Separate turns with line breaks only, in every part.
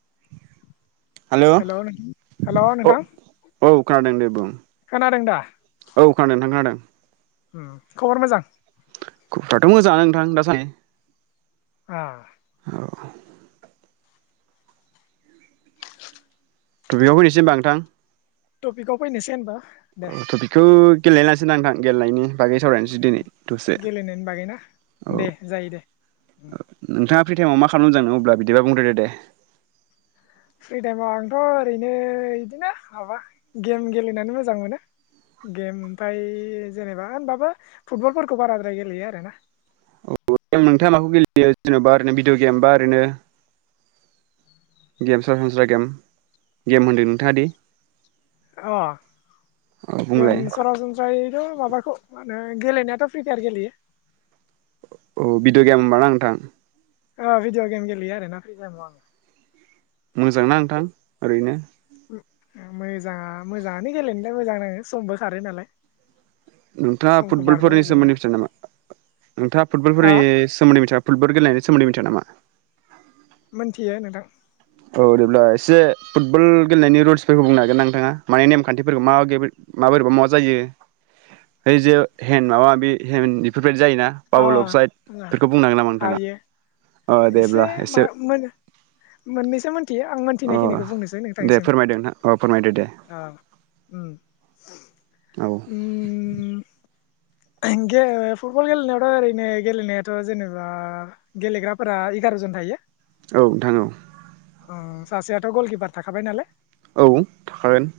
[inaudible]
हेल' hello
औ
नोंथां।
औ खोनादों दे बुं।
खोनादों दा
औ खोनादों नोंथां खोनादों।
खबर मोजां?
खबराथ' मोजाङानो नोंथां दासानदि।
आ
औ। थ बेयाव फैसै ओमबा नोंथां।
टपिकआव फैनोसै होनबा। दे
औ थ बेखौ। गेलेलासो नोंथां गेलेनायनि बागै सावरायनोसो दिनै। दसे
गेलेनायनि बागैना
औ
दे जायो दे।
नोंथाङा फ्रि टाइमाव मा खालामजांदों अब्ला बिदिबा बुंग्रोदो दे
फ्रि टाइमाव आंथ' ओरैनो बिदिनो माबा गेम गेलेनानै मोजां मोनो गेम ओमफ्राय जेनेबा होनबाबो फुटबलफोरखौ बाराद्राय गेलेयो आरोना।
अ नोंथाङा माखौ गेलेयो जेनेबा ओरैनो भिदिअ गेमबा ओरैनो? गेमस्रा सानस्रा गेम गेम होन्दों नोंथाङादि?
अ गेम
बुंलाय
सरासनस्रायैथ' माबाखौ मा होनो। गेलेनायाथ' फ्रिपायार गेलेयो।
अ भिडिअ' गेम होनबा ना नोंथां?
ओ भिदिअ गेम गेलेयो आरोना फ्रि टाइमाव आङो।
मोजांना नोंथां ओरैनो?
मोजाङा मोजाङानो गेलेनो दा मोजां नाङो समबो खारो नालाय।
नोंथाङा
समखौ
फुटबलफोरनि
बारग'होजोबनो
सोमोन्दै मिथिया नामा नोंथाङा
हा
फुटबलफोरनि सोमोन्दै मिथिया? फुटबल गेलेनायनि सोमोन्दै मिथिया नामा?
मोनथियो नोंथां।
औ बिदिब्ला एसे फुटबल गेलेनायनि रुल्सफोरखौ बुंनो नागिरोना नोंथाङा माने नेमखान्थिफोरखौ मा माब बोरैबा माबा जायो इ जे हे माबा माबि हे बेफोर। पेट जायोना पउल अफसाइद
अ
बेफोरखौ बुंनांगोन नामा नोंथाङा?
हायो
अ
एसे
देब्ला
मा मोनो। थ' मोनथियो, आं
अ
मोनथिनायखिनिखौ बुंनोसै
दे
नोंथांसिम।
फोरमायदो नोंथां अ फोरमायदो दे
औ उम
औ
उम गे फुटबल गेलेनायावथ' ओरैनो गेलेनायाथ' जेनोबा गेलेग्राफोरा एगारजन थायो।
औ नोंथां औ।
उम सासेयाथ' गलकिपार थाखाबाय नालाय।
औ थाखागोन।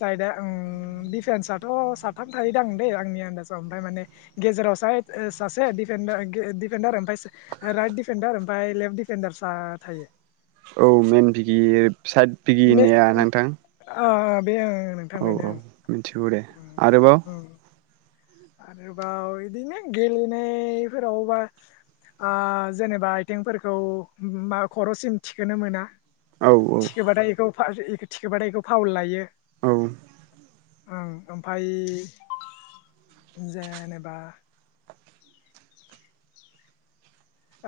साइदआ उम डिफेन्साथ' साथाम थायोदां दै आंनि आन्दाजाव ओमफ्राय माने गेजेराव सायड ओ सासे डिफेन्डार ओ गे डिफेन्डार ओमफ्राय सा राइट डिफेन्डार ओमफ्राय लेफ्ट डिफेन्डार सा थायो।
औ मेन बिगि साइड बिगिनिया नोंथां?
अ अ बे ओं नोंथां
औ
बेनो
औ मिथिगौ दे।
ओं
आरोबाव?
ओं आरोबाव बिदिनो गेलेनायफोरावबा ओ जेनोबा आथिंफोरखौ मा खरसिम थिखोनो मोना।
औ औ।
फा इ इखौ थिखोबाथायखौ इखौ फावल लायो।
औ।
ओं ओमफ्राय जेनोबा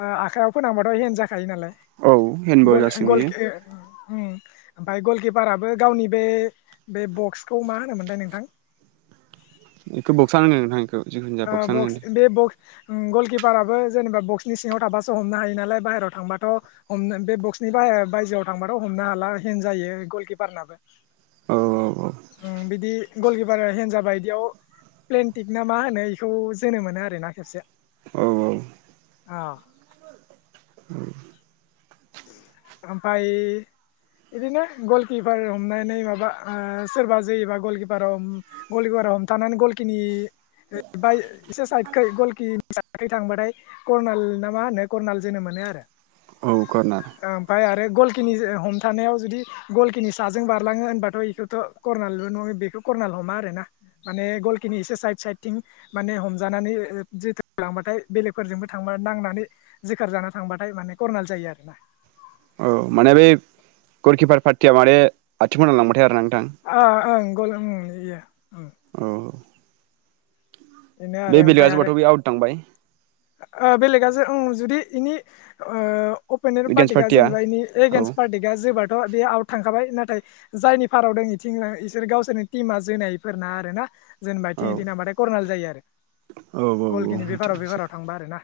आ आखायाव फोनांबाथाय हेन‌ जा खायो नालाय।
औ हेन्दबल
गल एण्ड
जासिगोन
गल
बेयो
के ओ उम ओमफ्राय गलकिपाराबो गावनि बे बे बक्सखौ मा होनोमोनथाय नोंथां?
बेखौ बक्सआ होनोन नोंथां बेखौ जिखुनु जाया बक्सआ होनो।
उम गलकिपाराबो जेनोबा बक्स नि सिङाव थाबासो हमनो हायो नालाय बाहेरायाव थांबाथ हमनो बे बक्सनि बायजोआव थांबाथ हमनो हाला हेन जायो गलकिपारनाबो।
औ औ औ
उम बिदि गलकिपारा हेन जाबा बिदियाव प्लेनटिक ना मा होनो बेखौ जोनो मोनो आरोना खेबसे।
औ औ
औ। ओमफाय बिदिनो गलकिपार हमनानै माबा ओ सोरबा जोयोबा गलकिपाराव गलकिपारा हमथानानै गलकिनि एसे साइदखो गलकिनि साइडखो थांबाथाय कर्नाल ना मा होनो कर्नाल जोनो मोनो आरो।
औ कर्नार
ओमफाय आरो गलखिनिजे ओ हमथानायाव जुदि गलखिनि साजों बारलाङो होनबाथ' बेखौथ' करर्नाल नङा बेखौ करर्नाल हमा आरोना माने गलखिनि एसे साइद साइदथिं माने हमजानानै जोथोन लांबाथाय बेलेगफोरजोंबो थांबा नांनानै जोखार जाना थांबाथाय माने करर्नाल जायो आरोना।
औ माने बै गलकिपार पार्टिया माने आथिङाव नांलांबायथाय आरोना नों
अ ओं गल ओं एयो ओं।
औ
बेनो आरो
बे बेलेगा
ओमफ्राय आरो
जोबाथ' बे आउट थांबाय
ओ बेलेगा जो ओं जुदि इनि ओ अपनेन्ट
एगेन्स्ट
पार्टिआ
पार्टिया
जेनोबा इनि
औ
एगैन्स्ट पार्टिआ जोबाथ‌' बे आउट थांखाबाय ना थाय जायनि फाराव दं इथिं इसोर गावसोरनि टिमा जोनायफोरना आरोना। जेनोबा इथिं इथिं
औ
थांबाथाय करनाल जायो आरो।
औ औ
गलखिनि बेफाराव
मिथिगौसो
बेफाराव थांबा आरोना।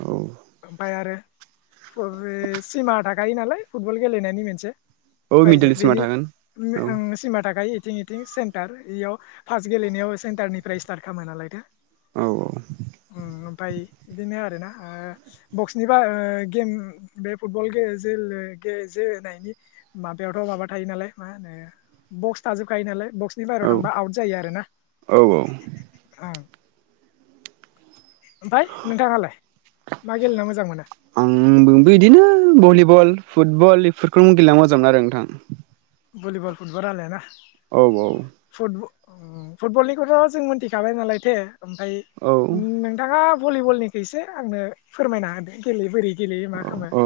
औ
ओमफ्राय आरो सिमा थाखायो नालाय फुटबल गेलेनायनि मोनसे
औ मिडिल
बायजो
सिमा
बेनि
थागोन औ
सिमा थाखायो इथिं इथिं सेन्टार इयाव फास गेलेनायाव सेन्टारनि फ्राय स्टार्ट खालामाय नालाय दा
औ
[unintelligible] ओमफाय बिदिनो आरोना बक्सनि बा गेम बे फुटबल जोनायनि माबायावथ' माबा थायो नालाय मा होनो बक्स थाजोबखायो नालाय बक्सनि बाहेरायाव
औ औ
थांबा आउट जायो आरो ना
औ औ
ओं ओमफाय नोंथाङालाय मा गेलेना मोजां मोनो
बल फुटबल बेफोरखौनो गेलेना मोजां मोनो आरो नोंथां
भलिबल फुटबल आरो ना
औ औ
फुटबलनिखौथ' जों मिथिखाबाय नालाय थे ओमफ्राय
औ
नोंथाङा भलिबलनिखो इसे आंनो फोरमायना होदो गेले बोरै गेलेयो मा खालामो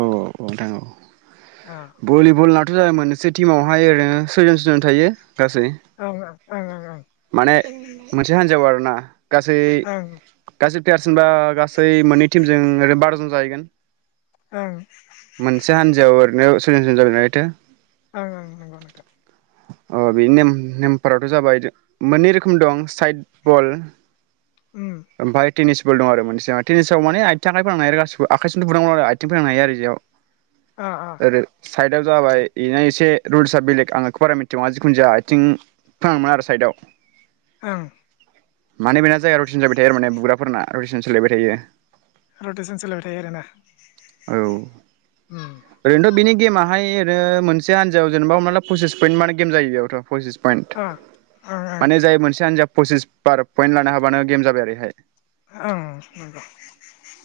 औ
भलिबल ना मोनसे टिमावहाय ओरै सयजोन सयजोन थायो गासै
ओं ओं ओं ओं
माने मोनसे हान्जाव आरो ना गासै
ओं
गासै प्लेयारस होनबा गासै मोननै टिमजों ओरैनो बार'जन जाहैगोन
ओं ओं
मोनसे हान्जायाव [unintelligible]
ओं ओं नंगौ नंगौ
अ बेनि नेम नेमफोराथ' जाबाय मोननै रोखोम दं साइद बल
उम
ओमफ्राय टेनिस दं आरो मोनसे टेनिसाव माने आथिं आखाइ फोनांनो हायो आरो गासिबो आखाइजों दं आरो आइथिं फैनांनो हायो आरो बेयाव
अ अ
ओरै साइदाव जाबाय इना एसे रुल्सआ बेलेग आं बेखौ बारा मिथि आथिङा जिखुनदिया आथिं फोनांनोमोना आरो साइदआव
ओं
माने बेना जाया रुटिन सोलायबाय थायो आरो माने बुग्राफोरना रुटेसन सोलायबाय थायो
रटेसन सोलायबाय था फिथाय आरोना
औ
औ।
ओरैनोथ' बिनि गेमाहाय ओरो मोनसे हान्जायाव जेनेबा हमना ला पसिस पइन्ट मार गेम जायो बेयावथ' पसिस पइन्ट
अ ओं ओं
माने जाय मोनसे हानजा पसिस बार पइन्ट लानो हाबानो गेम जाबाय ओरैहाय।
ओं नंगौ।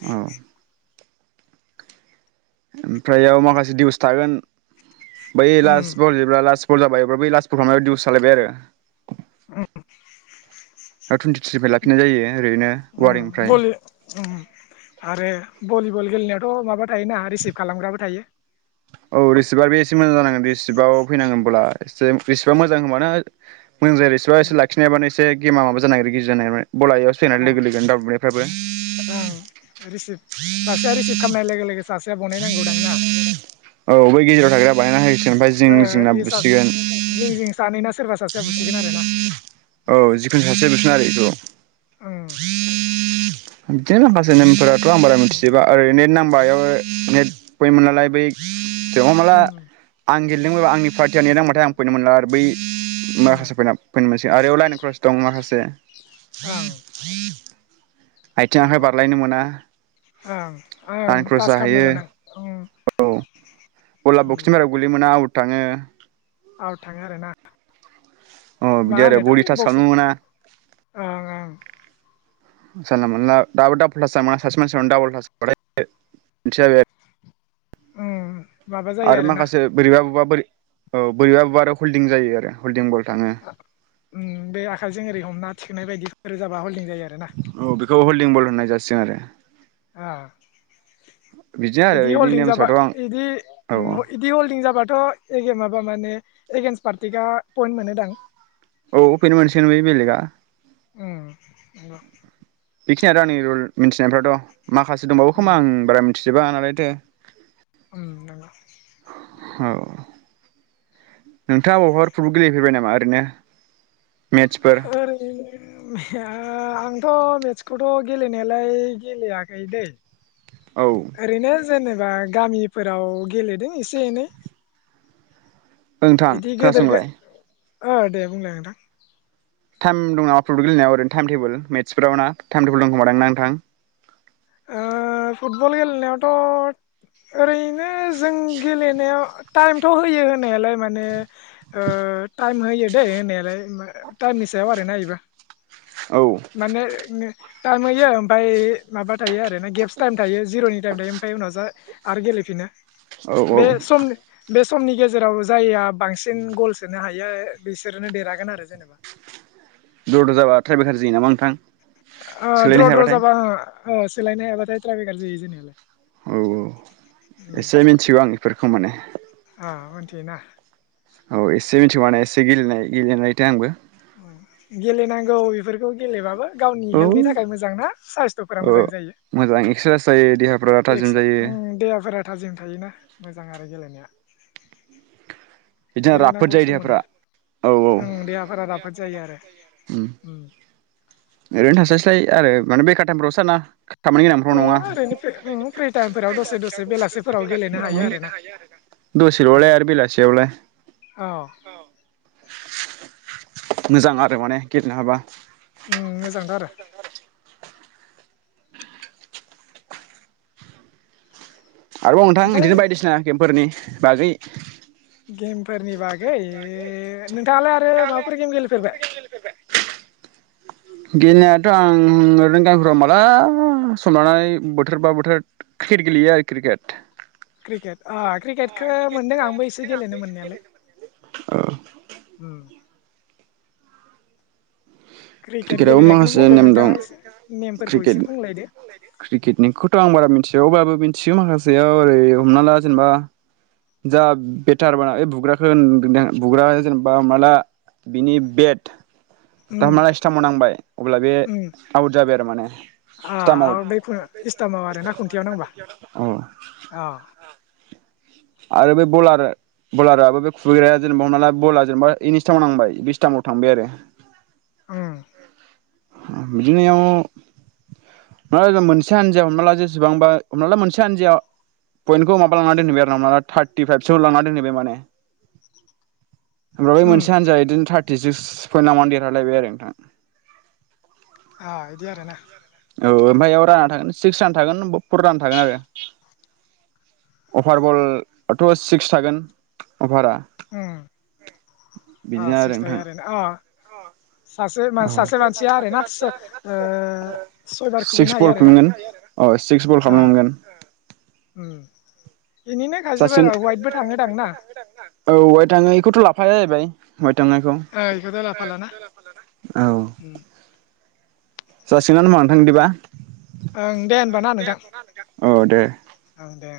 औ ओमफ्रायाव माखासे दिउस थागोन। बै
उम
लास बल जेब्ला लास [unintelligible] जाबायब्ला बै लास्ट [unintelligible] दिउस सालायबाय आरो।
उम
आरो टुइन्टिथ्रिनिफ्राय लाखिनाय जायो ओरैनो
उम
वारिंनिफ्राय
बलि उम हारे भलिबल गेलेनायावथ' माबा थायोना रिसिभ खालामग्राबो थायो।
औ रिसिभार बे एसे मोजां जानांगोन रिसिभआव फैनांगोनबोला एसे रिसिभा मोजां होनबानो मोजां जाया रिसिभा
उम
एसे लाखिनो हायाबानो से गेमा माबा जानो नागेरो [unintelligible]
औ औ रिसिभ सासेया रिसिभ खाम नाय लोगो लोगो सासेया बनायनांगौ दां ना?
औ बै गेजेराव थाग्राया बानायना होयो।
ओ इसास जिं जिं सानैना सोरबा सासेया बुसिगोन आरोना।
औ जिखुनु सासेया बुसिगोन आरो इखौ।
उम
[unintelligible] खौ आं बारा
उम
मिथिजोबा आरैनो नाम बायाव नेट [unintelligible] मोन नालाय बै बेयाव हमना ला
उम
आं गेलदोंबाबो आंनि पार्टिया नेेनांबाथाय
उम
आं पइन्ट मोनला आरो बै
उम
माखासे [unintelligible] मोनसि आरोबाव लाइन क्रस दं माखासे
ओं
आइथिं आखाइ
नंगौ
बारलायनो मोना
ओं ओं
आन क्रस
टास खालामनो मोना उम
जाहैयो औ बला बक्सनि
उम
बाहेराव गोलैनो मोना आवट। ताङो।
आउट थाङो आरो ना?
अ बिदि
मा
आरो बडि
होनोथाय
टाच खालामनो
बक्सिं
मोना
ओं ओं।
जानला मानला दाबो [unintelligible]
ओं उम। माबा जायो
आरो
आरोना
माखासे बोरैबा बुबा बोरै औ बोरैबा बुबा आरो हल्डिं जायो आरो हल्डिं बल। थाङो
उम बे आखाइजों ओरै हमना थिखोनाय बायदि रोजाबा हल्दिं जायो आरोना
औ बेखौ हल्डिं बल होननाय जा सो आरो।
हा
बिदिनो आरो बिनि नेमसाथ' आं
थ'
औ
एगे माबा माने एगेन्सट पार्टिकआ पइन्ट मोनो दां।
औ पइन्ट मोनसिगोन बे बेलेगा।
उम
बेखिनिया आंनि रुल मिन्थिनायफ्राथ' माखासे दंबावो
उम
खोमा आं बारा थिजोबा नालाय थो
उम नोंगौ।
औ नोंथाङा बबावबाफोर फुटबल गेलेफेरबाय नामा ओरैनो मेट्सफोर
ओरै आं थ' मेस्टखौथ' गेलेनायालाय गेलेयाखै दै।
औ
ओरैनो जेनेबा गामिफोराव गेलेदों एसे एनै।
नोंथां
बिदि गेदेर
खोनासंलाय।
ओ दे बुंलाय नोंथां।
टाइम दं नामा फुटबल गेलेनायाव ओरैनो टाइम टेबोल मेटसफोराव ना टाइम टेबोल दंखोमादां ना नोंथां?
ओ फुटबल गेलेनायावथ' ओरैनो जों गेलेनायाव टाइमथ' होयो होननायालाय माने ओ टाइम होयो दे होनायालाय टाइमनि सायाव आरो ना इबो।
औ
माने टाइम होयो ओमफाय माबा थायो आरो ना गेप्स टाइम थायो जिर'नि टाइम थायो ओमफाय उनाव जा आरो गेलेफिनो।
औ औ
बे सम बे समनि गेजेराव जाइआ बांसिन गल सोनो हायो बिसोरनो देरहागोन आरो जेनेबा।
द्र द्र जाबा टाइम बेखार जायो नामा नोंथां?
ओ
सोलायनो
द्र द्र
हायाबाथाय
जाबा ओ सोलायनो हायाबाथाय टाइम बेेकार जोयो जोनायालाय।
औ औ एसे मिन्थिगौ आं। फोरखौ माने
ओ मिन्थियो ना?
औ एसे मिथिगौ माने एसे गेलेनाय गेलेनायथो आंबो।
ओ गेलेनांगौ इफोरखौ गेलेबाबो गावनि
औ
हेल्थनि थाखाय मोजां ना साइस्थ'फोरा
औ
मोजां जायो,
मोजां एक्सारसाइस जायो देहाफ्रा थाजिम
एक्स
जायो
ओम देहाफोरा थाजिम थायोना मोजां आरो गेलेनाया।
बिदिनो राफोद
गेलेनांगौ
जायो
सम
देहाफोरा
मोनबा
औ औ
ओं देहाफोरा राफोद जायो आरो
[inaudible] उम ओरैनो थास्लायस्लाय आरो माने बेकार टाइमफ्राव सो आरोना। खामानि गोनांफ्राव नङा
ओरैनो फ्रि टाइमफोराव दसे दसे बेलासिफोराव गेलेनो हायो आरोना
[inaudible] दसेल'लाय आरो बेलासियावलाय।
औ
[inaudible] मोजां आरो माने गेलेनो हाबा।
उम मोजांथ' आरो।
आरोबाव नोंथां
ओमफ्राय
इदिनो बायदिसिना गेमफोरनि बागै
गेम फोरनि बागै ओ नोंथाङालाय आरो माबाफोर गेम गेलेफेरबाय?
गेलेनायाथ' आं ओरैनो गामिफोराव माला सम लानानै बोथोरबा बोथोर क्रिकेट गेलेयो आरो क्रिकेट।
क्रिकेट अ क्रिकेटखो मोनदों आंबो एसे गेलेनो मोन्नायालाय।
औ
[inaudible] उम क्रिकेट
क्रिकेटआवबो
गेलेनायखौनो
माखासे
बुंदो
नेम
नोंथाङा
दं
एसे नेमफोरखौ एसे
क्रिकेट,
बुंलायदो
क्रिकेटनिखौथ' आं बारा मिथिया अबाबो मिनथियो माखासेयाव ओरै हमना ला जेनेबा जा बेटार बाना ओय बुग्रााखो होगोनदे आं बुग्राया जेनेबा हमना ला बिनि बेट दा
उम
हमना ला स्थामाव नांबाय अब्ला बे
उम
आउट जाबाय आ थारमाने
आ बै इस्टामाव आरो ना खुन्थियाव नांबा
औ
अ।
आरो बे बलार बलाराबो बे खुुबैग्राया जेनेबा हमना ला बला जेनेबा इनि स्थामाव नांबाय बि स्थामाव थांबाय आरो।
[unintelligible]
बिदिनो इयाव [inaudible] हमना ला जों मोनसे हानजायाव हमना ला जेसेबांबा हमना ला मोनसे हानजायाव पइन्टखौ माबा लांना दोनहैबाय आरो हमना ला थार्टिफाइभसो लांना दोनहैबाय माने होमब्ला बै
उम
मोनसे हान्जाया इदिनो थार्ट [unintelligible] पयेन लांबानो देरहालायबाय आरो नोंथां।
आ इदि आरोना?
औ ओमफाय इयाव राना थागोन सिक्स रान थागोन फर रान थागोन [inaudible] आरो अफार बलाथ' सिक्स थागोन अफारा।
उम। आ सिक्स थायो आरोना अ। सासे
[unintelligible] ओ
सासे मानसिया आरो ना ओ सयबार
सिक्स
हायो
बल
आरो ना
खुबैनो मोनगोन, अ सिक्स बल
ओ
खालामनो मोनगोन।
उम बिनिनो
सासेन
खायसेफोरा
[inaudible]
वाइटबो थाङो दां ना
वाइदबो थाङो इखौथ' लाफाया जाहैबाय। हवाइद
ओ इखौथ' लाफा लाना? उम
जासिगोन होनबा नोंथांदिबा
ओं दे होनबा ना नोंथां
[unintelligible] अ दे
ओं दे